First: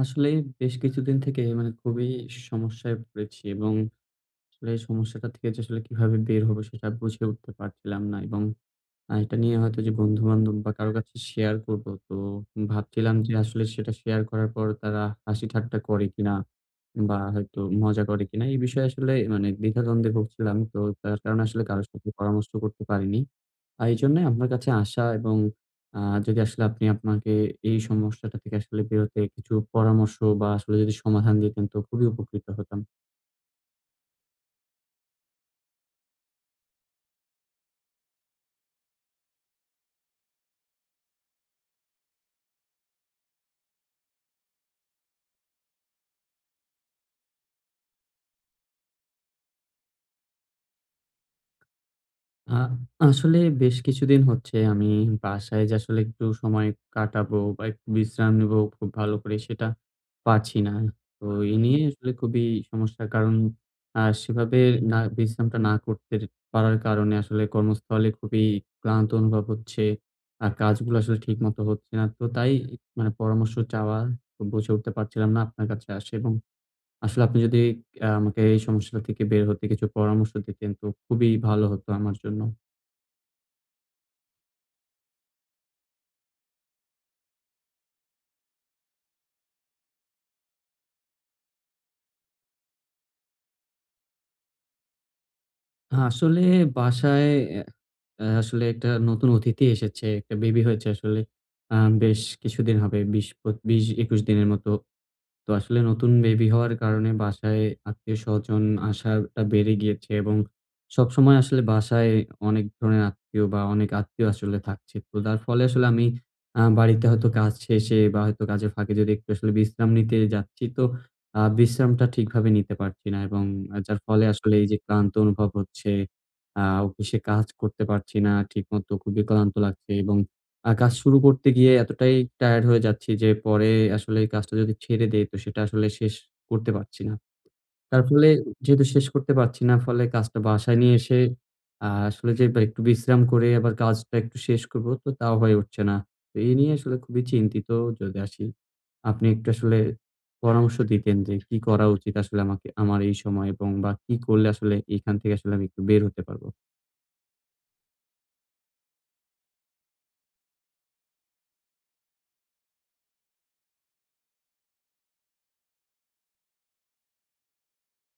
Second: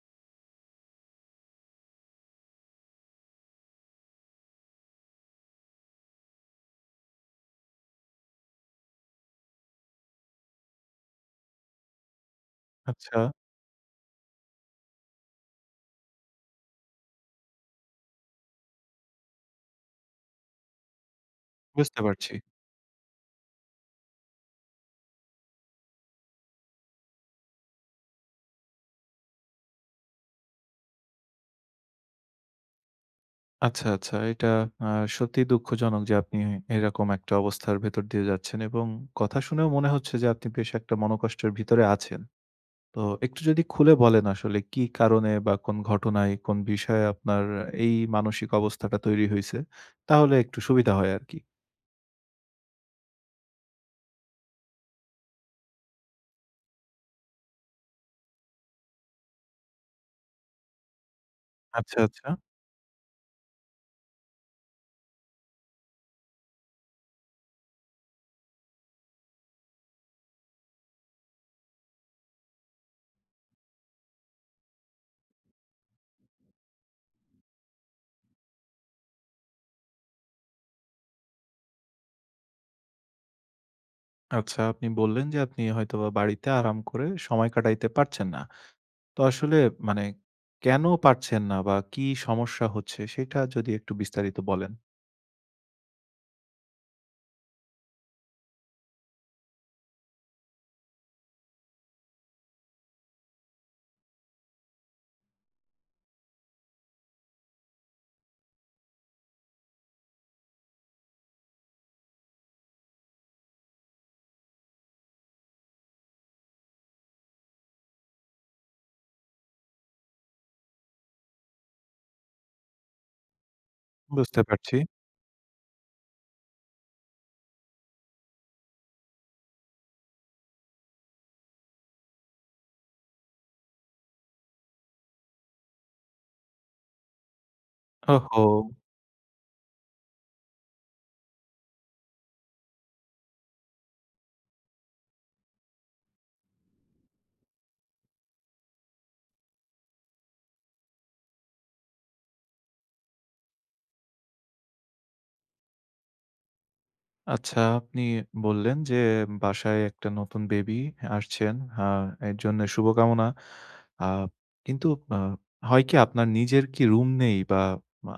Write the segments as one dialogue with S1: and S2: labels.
S1: আসলে বেশ কিছুদিন থেকে মানে খুবই সমস্যায় পড়েছি, এবং আসলে এই সমস্যাটা থেকে যে আসলে কিভাবে বের হবো সেটা বুঝে উঠতে পারছিলাম না, এবং এটা নিয়ে হয়তো যে বন্ধু-বান্ধব বা কারো কাছে শেয়ার করব। তো ভাবছিলাম
S2: আচ্ছা,
S1: যে আসলে সেটা শেয়ার করার পর তারা হাসি ঠাট্টা করে কিনা বা হয়তো মজা করে কিনা? এই বিষয়ে আসলে মানে দ্বিধাদ্বন্দ্বে ভুগছিলাম। তো তার কারণে আসলে কারো
S2: বুঝতে
S1: সাথে
S2: পারছি।
S1: পরামর্শ করতে পারিনি। এইজন্যই আপনার কাছে আসা, এবং আ যদি আসলে আপনি আপনাকে এই সমস্যাটা থেকে আসলে বেরোতে কিছু পরামর্শ বা আসলে যদি সমাধান দিতেন, তো খুবই উপকৃত হতাম।
S2: আচ্ছা, আচ্ছা। এটা আ সত্যিই দুঃখজনক যে আপনি এরকম একটা অবস্থার ভেতর দিয়ে যাচ্ছেন এবং কথা শুনেও মনে হচ্ছে যে আপনি বেশ একটা মনোকষ্টের ভিতরে আছেন। তো একটু যদি খুলে বলেন আসলে কি কারণে বা কোন ঘটনায়, কোন বিষয়ে আপনার এই মানসিক অবস্থাটা তৈরি হইছে? তাহলে একটু সুবিধা হয় আরকি।
S1: আ আসলে বেশ কিছুদিন হচ্ছে আমি বাসায় যে আসলে একটু সময় কাটাবো বা একটু বিশ্রাম নিবো, খুব ভালো করে সেটা পারছি না। তো এই নিয়ে
S2: আচ্ছা,
S1: আসলে
S2: আচ্ছা।
S1: খুবই সমস্যা। কারণ সেভাবে না বিশ্রামটা না করতে পারার কারণে আসলে কর্মস্থলে খুবই ক্লান্ত অনুভব হচ্ছে। আর কাজগুলো আসলে ঠিকমতো হচ্ছে না। তো তাই মানে পরামর্শ চাওয়া তো বুঝে উঠতে পারছিলাম না, আপনার কাছে আসে এবং আসলে আপনি যদি আমাকে এই সমস্যাটা থেকে বের হতে কিছু পরামর্শ দিতেন, তো খুবই ভালো হতো আমার জন্য।
S2: আচ্ছা, আপনি বললেন যে আপনি হয়তোবা বাড়িতে আরাম করে সময় কাটাইতে পারছেন না। তো আসলে মানে কেন পারছেন না বা কি সমস্যা হচ্ছে সেটা যদি একটু বিস্তারিত বলেন?
S1: আসলে বাসায় অ্যা আসলে একটা নতুন অতিথি এসেছে। একটা বেবি হয়েছে আসলে। আ বেশ কিছুদিন হবে। ২০-২১ দিনের মতো। তো আসলে নতুন বেবি হওয়ার কারণে বাসায় আত্মীয়স্বজন আসাটা বেড়ে গিয়েছে, এবং সবসময় আসলে বাসায় অনেক ধরনের আত্মীয় বা অনেক আত্মীয় আসলে থাকছে। তো যার ফলে আসলে আমি বাড়িতে হয়তো কাজ শেষে বা হয়তো কাজের ফাঁকে যদি একটু আসলে বিশ্রাম নিতে যাচ্ছি, তো বিশ্রামটা ঠিকভাবে নিতে পারছি না, এবং যার ফলে
S2: বুঝতে
S1: আসলে এই যে
S2: পারছি।
S1: ক্লান্ত অনুভব হচ্ছে, অফিসে কাজ করতে পারছি না ঠিকমতো, খুবই ক্লান্ত লাগছে, এবং কাজ শুরু করতে গিয়ে এতটাই টায়ার্ড হয়ে যাচ্ছি, যে পরে আসলে এই কাজটা যদি ছেড়ে দেই, তো সেটা আসলে শেষ করতে পারছি না। তার ফলে,
S2: ওহো!
S1: যেহেতু শেষ করতে পারছি না, ফলে কাজটা বাসায় নিয়ে এসে আসলে যে বা একটু বিশ্রাম করে আবার কাজটা একটু শেষ করব, তো তাও হয়ে উঠছে না। তো এই নিয়ে আসলে খুবই চিন্তিত, যদি আসি। আপনি একটু আসলে পরামর্শ দিতেন যে কি করা উচিত আসলে আমাকে আমার এই সময়, এবং বা কি করলে আসলে এখান থেকে আসলে আমি একটু বের হতে পারবো?
S2: আচ্ছা, আপনি বললেন যে বাসায় একটা নতুন বেবি আসছেন। আ এর জন্য শুভকামনা। আ কিন্তু আ হয় কি আপনার নিজের কি রুম নেই বা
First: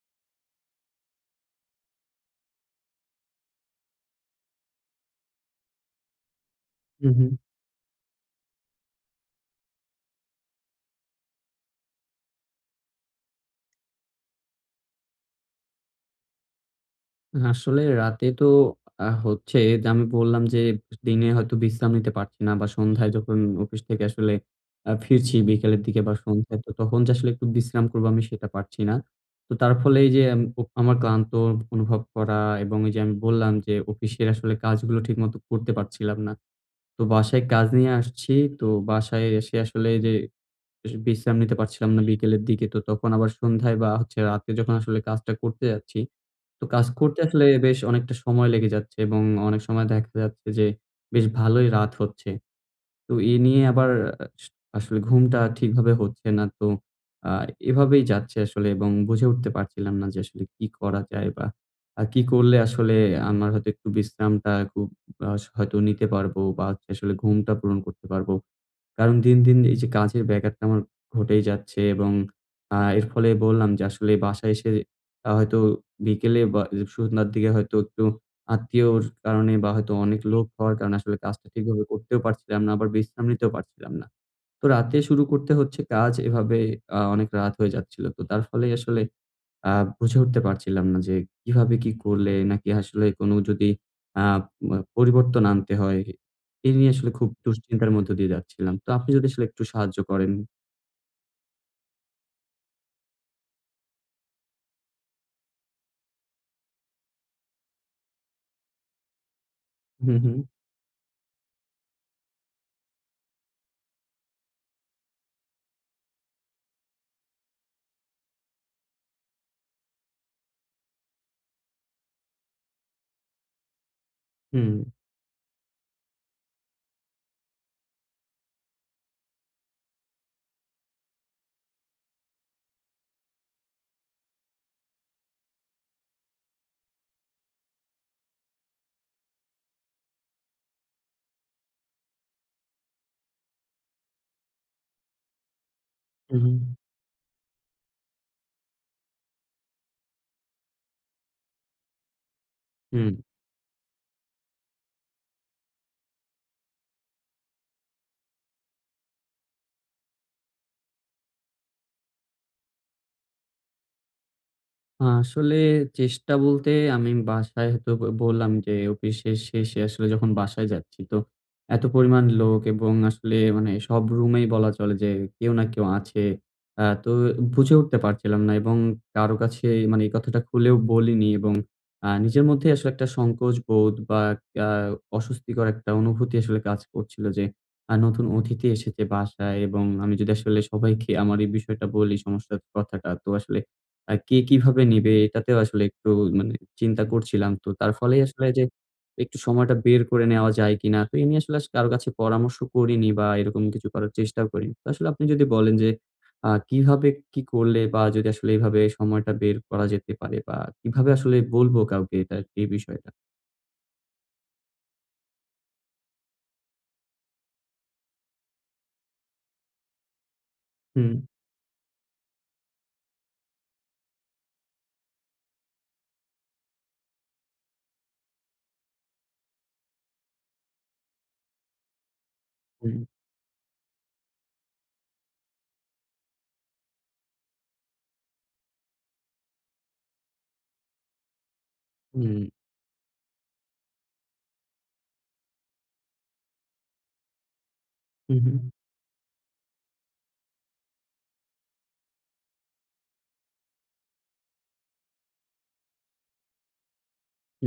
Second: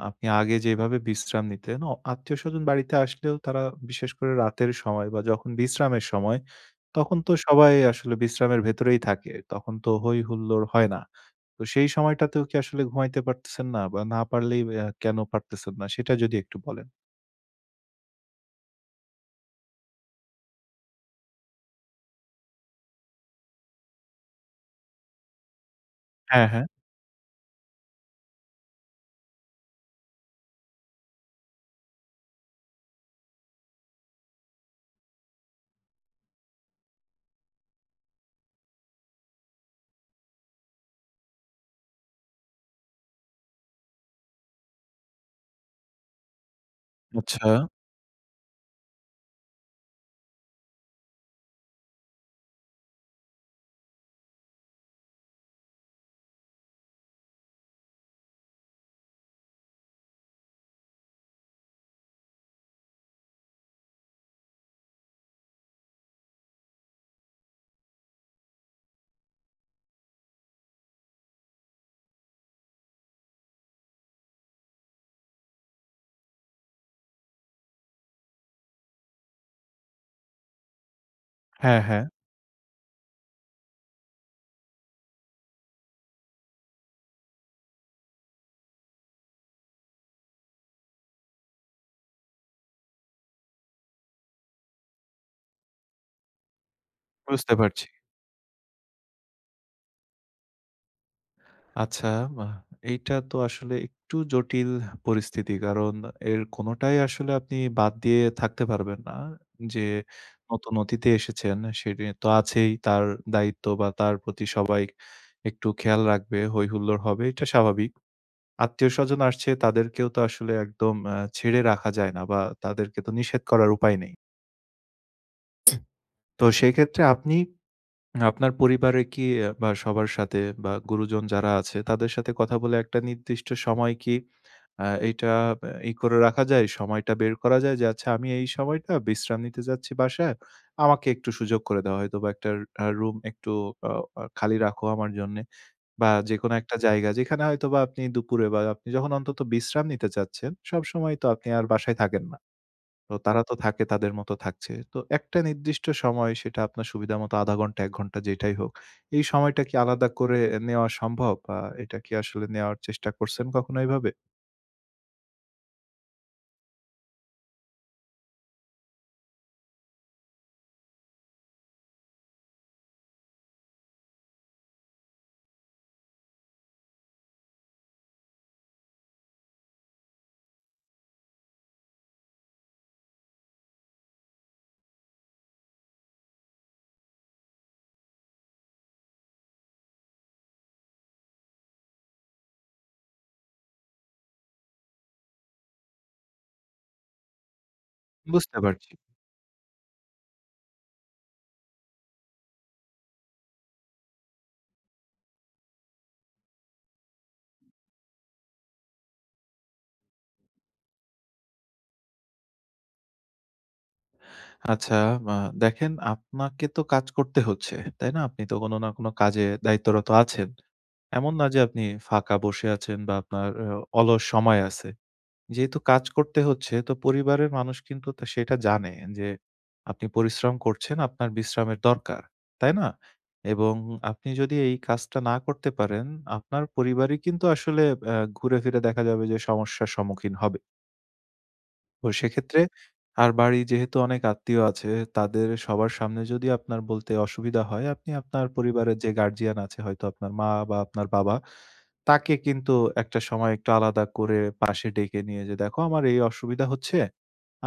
S2: আপনি আগে যেভাবে বিশ্রাম নিতেন, আত্মীয়স্বজন বাড়িতে আসলেও তারা বিশেষ করে রাতের সময় বা যখন বিশ্রামের সময়,
S1: হুম,
S2: তখন
S1: হুম।
S2: তো সবাই আসলে বিশ্রামের ভেতরেই থাকে। তখন তো হৈ হুল্লোড় হয় না। তো সেই সময়টাতেও কি আসলে ঘুমাইতে পারতেছেন না? বা না পারলেই কেন পারতেছেন না? সেটা যদি একটু বলেন।
S1: আসলে রাতে তো হচ্ছে, যে আমি বললাম যে দিনে হয়তো বিশ্রাম নিতে পারছি না, বা সন্ধ্যায় যখন অফিস থেকে আসলে ফিরছি বিকেলের দিকে বা
S2: হ্যাঁ,
S1: সন্ধ্যায়,
S2: হ্যাঁ।
S1: তো তখন যে আসলে একটু বিশ্রাম করবো আমি, সেটা পারছি না। তো তার ফলে এই যে ও আমার ক্লান্ত অনুভব করা, এবং এই যে আমি বললাম যে অফিসের আসলে কাজগুলো ঠিকমতো করতে পারছিলাম না। তো বাসায় কাজ নিয়ে আসছি। তো বাসায় এসে আসলে যে বিশ্রাম নিতে পারছিলাম না বিকেলের দিকে। তো তখন আবার সন্ধ্যায় বা হচ্ছে রাতে, যখন আসলে কাজটা করতে যাচ্ছি, তো কাজ করতে আসলে
S2: আচ্ছা।
S1: বেশ অনেকটা সময় লেগে যাচ্ছে, এবং অনেক সময় দেখা যাচ্ছে যে বেশ ভালোই রাত হচ্ছে। তো এ নিয়ে আবার আস আসলে ঘুমটা ঠিকভাবে হচ্ছে না। তো আ এভাবেই যাচ্ছে আসলে, এবং বুঝে উঠতে পারছিলাম না যে আসলে কি করা যায়, বা কি করলে আসলে আমার হয়তো একটু বিশ্রামটা খুব হয়তো নিতে পারবো, বা হচ্ছে আসলে ঘুমটা পূরণ করতে পারবো। কারণ দিন, দিন এই যে কাজের ব্যাঘাতটা আমার ঘটেই যাচ্ছে, এবং এর ফলে বললাম যে আসলে বাসায় এসে হয়তো বিকেলে বা সন্ধ্যার দিকে হয়তো একটু আত্মীয়র কারণে বা হয়তো অনেক লোক হওয়ার কারণে আসলে কাজটা
S2: হ্যাঁ,
S1: ঠিকভাবে
S2: হ্যাঁ।
S1: করতেও পারছিলাম না, আবার বিশ্রাম নিতেও পারছিলাম না। তো রাতে শুরু করতে হচ্ছে কাজ, এভাবে অনেক রাত হয়ে যাচ্ছিল। তো তার ফলেই আসলে আ বুঝে উঠতে পারছিলাম না যে কিভাবে কি করলে, নাকি আসলে কোনো যদি আ মা পরিবর্তন আনতে হয়, এই নিয়ে আসলে খুব
S2: বুঝতে পারছি।
S1: দুশ্চিন্তার মধ্য দিয়ে যাচ্ছিলাম। তো আপনি যদি আসলে একটু সাহায্য করেন।
S2: আচ্ছা, বাহ! এইটা তো আসলে একটু জটিল পরিস্থিতি। কারণ এর কোনটাই আসলে আপনি বাদ দিয়ে থাকতে পারবেন না। যে
S1: হুম, হুম,
S2: নতুন অতিথি এসেছেন সেটি তো আছেই। তার দায়িত্ব বা তার প্রতি সবাই একটু খেয়াল রাখবে। হই-হুল্লোড় হবে, এটা স্বাভাবিক। আত্মীয়স্বজন আসছে তাদেরকেও তো আসলে একদম ছেড়ে রাখা যায় না বা তাদেরকে তো নিষেধ করার উপায় নেই।
S1: হুম,
S2: তো সেক্ষেত্রে আপনি আপনার পরিবারে কি বা সবার সাথে বা গুরুজন যারা আছে তাদের সাথে কথা বলে একটা নির্দিষ্ট সময় কি এইটা ই করে রাখা যায়? সময়টা বের করা যায় যে, "আচ্ছা আমি এই সময়টা বিশ্রাম নিতে যাচ্ছি বাসায়। আমাকে একটু সুযোগ করে দাও। হয়তোবা একটা রুম একটু আ আ খালি রাখো আমার জন্যে।" বা যেকোনো
S1: হুম,
S2: একটা জায়গা যেখানে হয়তোবা আপনি দুপুরে বা আপনি যখন অন্তত বিশ্রাম নিতে চাচ্ছেন, সবসময় তো আপনি আর বাসায় থাকেন না।
S1: হুম।
S2: তো তারা তো থাকে তাদের মতো থাকছে। তো একটা নির্দিষ্ট সময় সেটা আপনার সুবিধামতো ০.৫ ঘন্টা ১ ঘন্টা যেটাই হোক। এই সময়টা কি আলাদা করে নেওয়া সম্ভব? বা এটা কি আসলে নেওয়ার চেষ্টা করছেন কখনো এভাবে?
S1: আসলে চেষ্টা বলতে, আমি বাসায় হয়তো বললাম যে অফিসের শেষে আসলে যখন বাসায় যাচ্ছি, তো এত পরিমাণ লোক, এবং আসলে মানে সব রুমেই বলা চলে যে কেউ না কেউ আছে। তো বুঝে উঠতে পারছিলাম না, এবং কারো কাছে মানে এই কথাটা খুলেও বলিনি, এবং নিজের মধ্যেই আসলে একটা সংকোচ বোধ, বা আ অস্বস্তিকর একটা অনুভূতি আসলে কাজ করছিল, যে নতুন অতিথি এসেছে বাসায়, এবং আমি যদি আসলে সবাইকে আমার এই বিষয়টা বলি, সমস্যার কথাটা, তো আসলে কে কিভাবে নিবে, এটাতেও আসলে একটু মানে চিন্তা করছিলাম। তো তার ফলেই আসলে
S2: বুঝতে
S1: যে
S2: পারছি।
S1: একটু সময়টা বের করে নেওয়া যায় কিনা? তো এ নিয়ে আসলে কারো কাছে পরামর্শ করিনি, বা এরকম কিছু করার চেষ্টাও করিনি। তো আসলে আপনি যদি বলেন, যে কিভাবে কি করলে, বা যদি আসলে এভাবে সময়টা বের করা যেতে পারে, বা কিভাবে আসলে বলবো কাউকে এটা, এই বিষয়টা?
S2: আচ্ছা, আ দেখেন আপনাকে তো কাজ করতে হচ্ছে, তাই না? আপনি তো কোনো না কোনো কাজে দায়িত্বরত আছেন।
S1: হুম,
S2: এমন না যে আপনি ফাঁকা বসে আছেন বা আপনার অলস সময় আছে। যেহেতু কাজ করতে হচ্ছে তো পরিবারের মানুষ কিন্তু তা সেটা জানে যে আপনি পরিশ্রম করছেন, আপনার বিশ্রামের দরকার। তাই না?
S1: হুম,
S2: এবং আপনি যদি এই কাজটা না করতে পারেন, আপনার পরিবারই কিন্তু আসলে ঘুরে ফিরে দেখা যাবে যে সমস্যার সম্মুখীন হবে। তো
S1: হুম,
S2: সেক্ষেত্রে আর বাড়ি যেহেতু অনেক আত্মীয় আছে, তাদের সবার সামনে যদি আপনার বলতে অসুবিধা হয়, আপনি
S1: হুম,
S2: আপনার
S1: হুম,
S2: পরিবারের যে গার্ডিয়ান আছে হয়তো আপনার মা বা আপনার বাবা, তাকে কিন্তু একটা সময় একটু আলাদা করে পাশে ডেকে নিয়ে যে, "দেখো আমার এই অসুবিধা হচ্ছে।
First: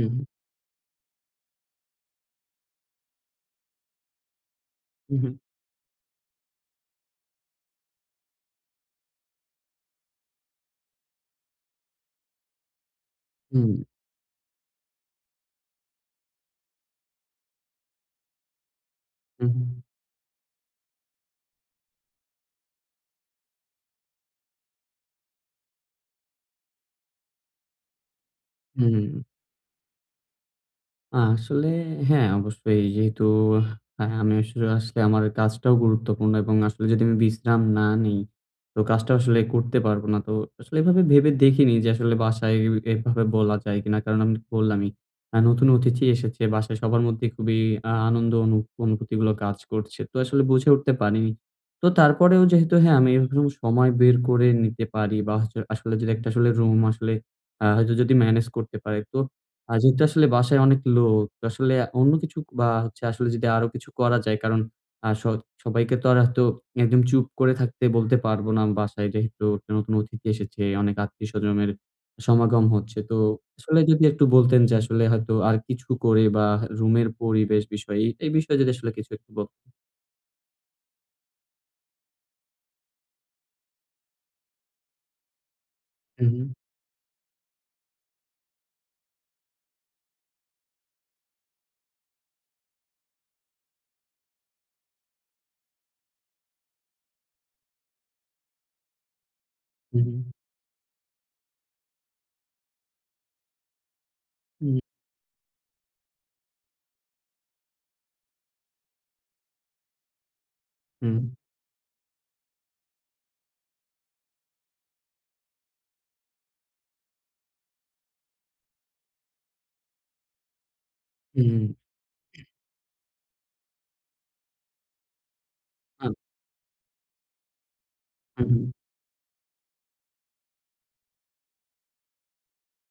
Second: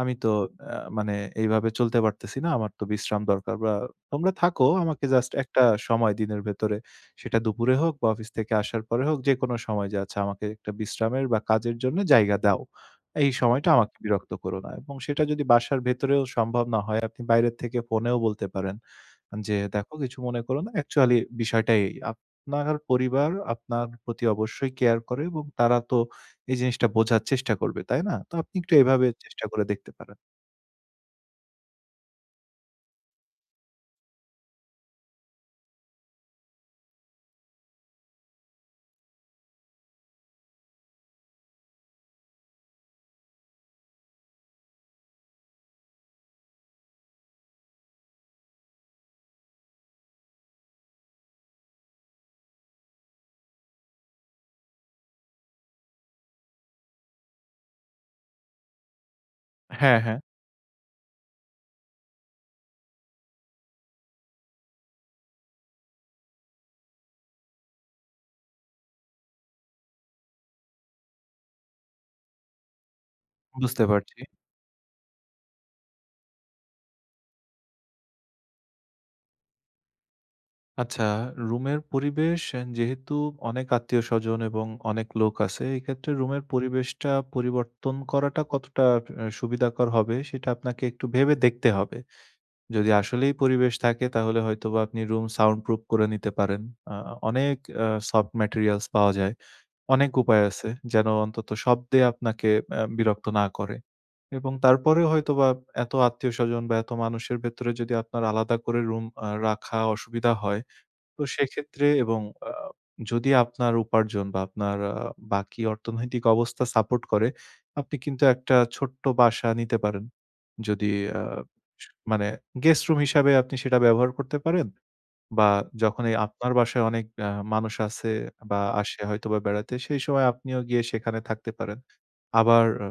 S2: আমি তো মানে এইভাবে চলতে পারতেছি না। আমার তো বিশ্রাম দরকার বা তোমরা থাকো আমাকে
S1: হুম,
S2: জাস্ট একটা সময় দিনের ভেতরে, সেটা দুপুরে হোক বা অফিস থেকে আসার পরে হোক যেকোনো সময় যে আচ্ছা আমাকে একটা বিশ্রামের বা কাজের জন্য জায়গা দাও।" এই সময়টা
S1: হুম,
S2: আমাকে বিরক্ত করো না। এবং সেটা যদি বাসার ভেতরেও সম্ভব না হয়, আপনি বাইরের থেকে ফোনেও বলতে পারেন যে,
S1: হুম,
S2: "দেখো কিছু মনে করো না। অ্যাকচুয়ালি বিষয়টা এই। আপনার পরিবার আপনার প্রতি অবশ্যই কেয়ার করে এবং তারা তো এই জিনিসটা বোঝার চেষ্টা করবে, তাই না? তো আপনি একটু এভাবে
S1: হুম।
S2: চেষ্টা করে দেখতে পারেন।"
S1: আসলে হ্যাঁ, অবশ্যই। যেহেতু হ্যাঁ, আমি আসলে আসলে আমার কাজটাও গুরুত্বপূর্ণ, এবং আসলে যদি আমি বিশ্রাম না নেই, তো কাজটা আসলে করতে পারব না। তো আসলে এভাবে ভেবে দেখিনি যে আসলে বাসায় এভাবে বলা যায় কিনা। কারণ আমি বললামই, নতুন অতিথি এসেছে। বাসায় সবার মধ্যে খুবই আনন্দ অনুভূতিগুলো কাজ করছে। তো আসলে বুঝে উঠতে পারিনি। তো তারপরেও যেহেতু হ্যাঁ, আমি এরকম সময় বের করে নিতে পারি, বা হচ্ছে আসলে যদি একটা আসলে রুম আসলে হয়তো যদি ম্যানেজ করতে পারি, তো আর
S2: হ্যাঁ,
S1: যেহেতু
S2: হ্যাঁ,
S1: আসলে বাসায় অনেক লোক, তো আসলে অন্য কিছু, বা হচ্ছে আসলে যদি আরো কিছু করা যায়, কারণ আ স সবাইকে তো আর হয়তো একদম চুপ করে থাকতে বলতে পারব না, বাসায় যেহেতু একটা নতুন অতিথি এসেছে, অনেক আত্মীয়স্বজনের সমাগম হচ্ছে। তো আসলে
S2: বুঝতে
S1: যদি
S2: পারছি।
S1: একটু বলতেন যে আসলে হয়তো আর কিছু করে, বা রুমের পরিবেশ বিষয়ে, এই বিষয়ে, যদি আসলে কিছু একটু বলতেন।
S2: আচ্ছা, রুমের পরিবেশ যেহেতু অনেক আত্মীয়স্বজন এবং অনেক লোক আছে, এক্ষেত্রে
S1: হু, হু,
S2: রুমের পরিবেশটা পরিবর্তন করাটা কতটা সুবিধাকর হবে সেটা আপনাকে একটু ভেবে দেখতে হবে। যদি আসলেই পরিবেশ থাকে তাহলে হয়তোবা আপনি রুম সাউন্ড প্রুফ করে নিতে পারেন। আ অনেক সফট ম্যাটেরিয়ালস পাওয়া যায়।
S1: হু,
S2: অনেক উপায় আছে যেন অন্তত শব্দে আপনাকে বিরক্ত না করে। এবং
S1: হু,
S2: তারপরেও হয়তোবা এত আত্মীয়স্বজন বা এত মানুষের ভেতরে যদি আপনার আলাদা করে রুম রাখা অসুবিধা হয়
S1: হু,
S2: তো সেক্ষেত্রে এবং আ যদি আপনার উপার্জন বা আপনার বাকি অর্থনৈতিক অবস্থা সাপোর্ট করে, আপনি কিন্তু একটা ছোট্ট বাসা নিতে পারেন। যদি আ
S1: হু, হু,
S2: মানে গেস্ট রুম হিসাবে আপনি সেটা ব্যবহার করতে পারেন বা যখন
S1: আ
S2: এই আপনার বাসায় অনেক মানুষ আছে
S1: হু, হু,
S2: বা আসে হয়তোবা বেড়াতে, সেই সময় আপনিও গিয়ে সেখানে থাকতে পারেন। আবার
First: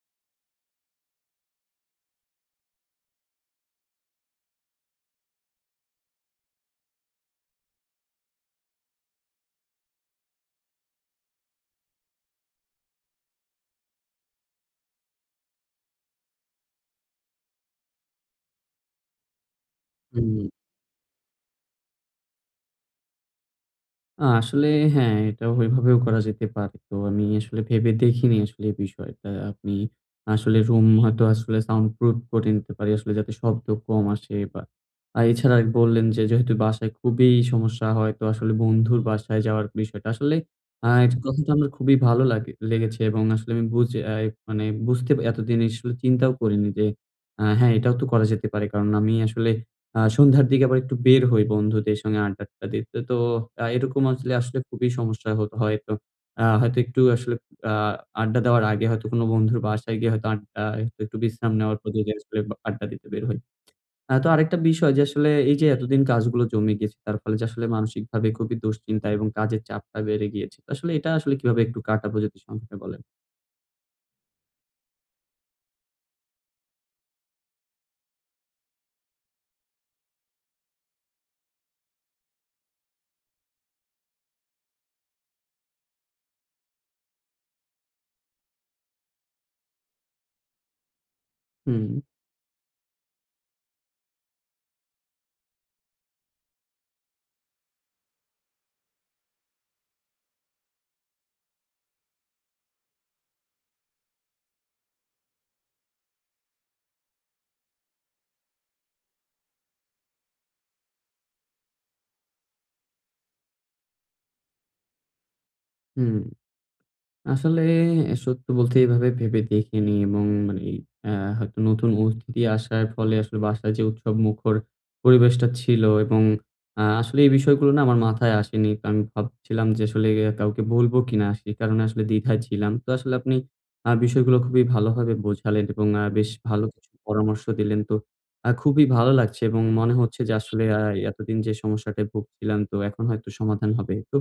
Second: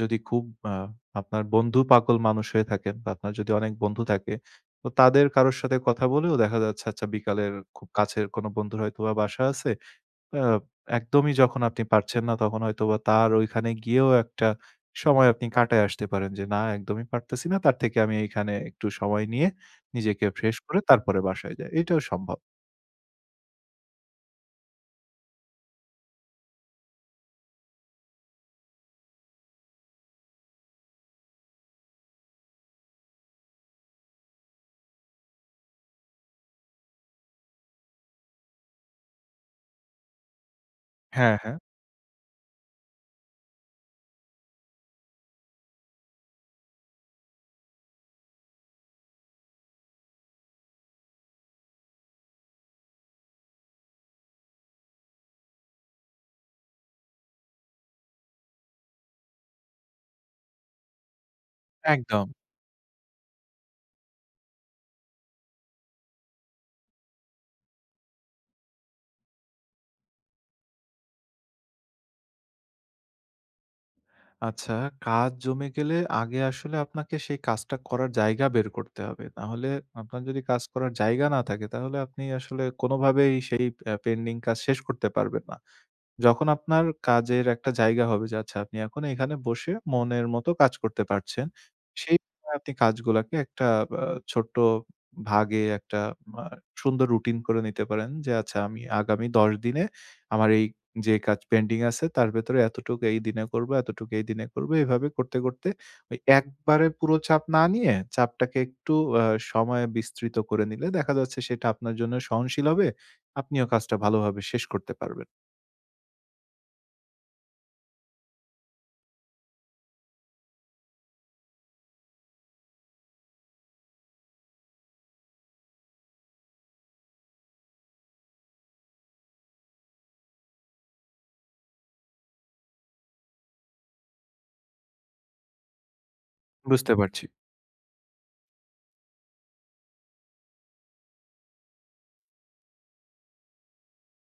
S2: যদি খুব আ আপনার বন্ধু-পাগল মানুষ হয়ে থাকেন বা আপনার যদি অনেক বন্ধু থাকে, তো তাদের কারো সাথে কথা বলেও দেখা যাচ্ছে আচ্ছা বিকালের খুব কাছের কোনো বন্ধুর হয়তোবা বাসা আছে। আ একদমই যখন আপনি পারছেন না তখন হয়তোবা তার ওইখানে গিয়েও একটা সময় আপনি কাটায় আসতে পারেন যে, "না একদমই পারতেছি না। তার থেকে আমি এইখানে একটু সময় নিয়ে
S1: হু।
S2: নিজেকে ফ্রেশ করে তারপরে বাসায় যাই।" এটাও সম্ভব।
S1: আসলে হ্যাঁ, এটা ওইভাবেও করা যেতে পারে। তো আমি আসলে ভেবে দেখিনি আসলে এই বিষয়টা। আপনি আসলে রুম হয়তো আসলে সাউন্ড প্রুফ করে নিতে পারি আসলে, যাতে শব্দ কম আসে, বা এছাড়া বললেন যে, যেহেতু বাসায় খুবই সমস্যা হয়, তো আসলে বন্ধুর বাসায় যাওয়ার বিষয়টা আসলে, এই
S2: হ্যাঁ,
S1: কথাটা
S2: হ্যাঁ।
S1: আমার খুবই ভালো লেগেছে, এবং আসলে আমি বুঝে মানে বুঝতে এতদিন আসলে চিন্তাও করিনি যে, হ্যাঁ, এটাও তো করা যেতে পারে। কারণ আমি আসলে সন্ধ্যার দিকে আবার একটু বের হই বন্ধুদের সঙ্গে আড্ডা-টাড্ডা দিতে। তো এরকম আসলে আসলে খুবই সমস্যা হতো হয়তো। হয়তো একটু আসলে আ আড্ডা দেওয়ার আগে হয়তো কোনো বন্ধুর বাসায় গিয়ে হয়তো আড্ডা একটু, একটু বিশ্রাম নেওয়ার পর যদি
S2: একদম।
S1: আসলে, বা আড্ডা দিতে বের হই। তো আরেকটা বিষয় যে আসলে এই যে এতদিন কাজগুলো জমে গিয়েছে, তার ফলে যে আসলে মানসিকভাবে খুবই দুশ্চিন্তা, এবং কাজের চাপটা বেড়ে গিয়েছে। তো আসলে এটা আসলে কিভাবে একটু কাটাবো, যদি সংক্ষেপে বলেন?
S2: আচ্ছা, কাজ জমে গেলে আগে আসলে আপনাকে সেই কাজটা করার জায়গা বের করতে হবে। নাহলে আপনার যদি কাজ করার জায়গা না থাকে তাহলে আপনি আসলে কোনোভাবেই সেই পেন্ডিং কাজ শেষ করতে পারবেন না। যখন আপনার কাজের একটা জায়গা হবে যে আচ্ছা আপনি এখন এখানে বসে মনের মতো কাজ করতে পারছেন।
S1: হুম,
S2: সেই সময় আপনি কাজগুলাকে একটা আ ছোট্ট ভাগে একটা আ সুন্দর রুটিন করে নিতে পারেন যে আচ্ছা আমি আগামী ১০ দিনে আমার এই যে কাজ পেন্ডিং আছে তার ভেতরে এতটুকু এই দিনে করব, এতটুকু এই দিনে করব। এভাবে করতে, করতে ওই একবারে পুরো চাপ না নিয়ে চাপটাকে একটু আ সময়ে বিস্তৃত করে নিলে দেখা যাচ্ছে সেটা আপনার জন্য সহনশীল হবে। আপনিও কাজটা ভালোভাবে শেষ করতে পারবেন।
S1: হুম। আসলে সত্য বলতে এভাবে ভেবে দেখিনি, এবং মানে আ হয়তো নতুন অতিথি আসার ফলে আসলে বাসায় যে উৎসবমুখর পরিবেশটা ছিল, এবং আসলে এই বিষয়গুলো না আমার মাথায় আসেনি। তো আমি ভাবছিলাম যে আসলে কাউকে বলবো কিনা? সে কারণে আসলে দ্বিধায় ছিলাম। তো আসলে আপনি বিষয়গুলো খুবই ভালোভাবে বোঝালেন, এবং বেশ ভালো কিছু
S2: বুঝতে পারছি।
S1: পরামর্শ দিলেন। তো খুবই ভালো লাগছে, এবং মনে হচ্ছে যে আসলে এতদিন যে সমস্যাটায় ভুগছিলাম, তো এখন হয়তো সমাধান হবে। তো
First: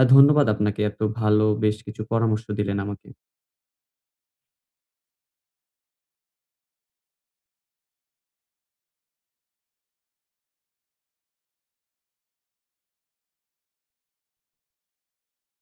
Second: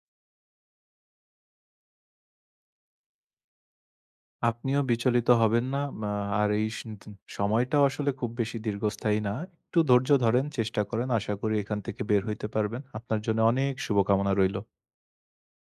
S1: ধন্যবাদ আপনাকে। এত ভালো বেশ কিছু পরামর্শ দিলেন আমাকে।
S2: আপনিও বিচলিত হবেন না। আর এই সময়টাও আসলে খুব বেশি দীর্ঘস্থায়ী না। একটু ধৈর্য ধরেন, চেষ্টা করেন। আশা করি এখান থেকে বের হইতে পারবেন। আপনার জন্য অনেক শুভকামনা রইল।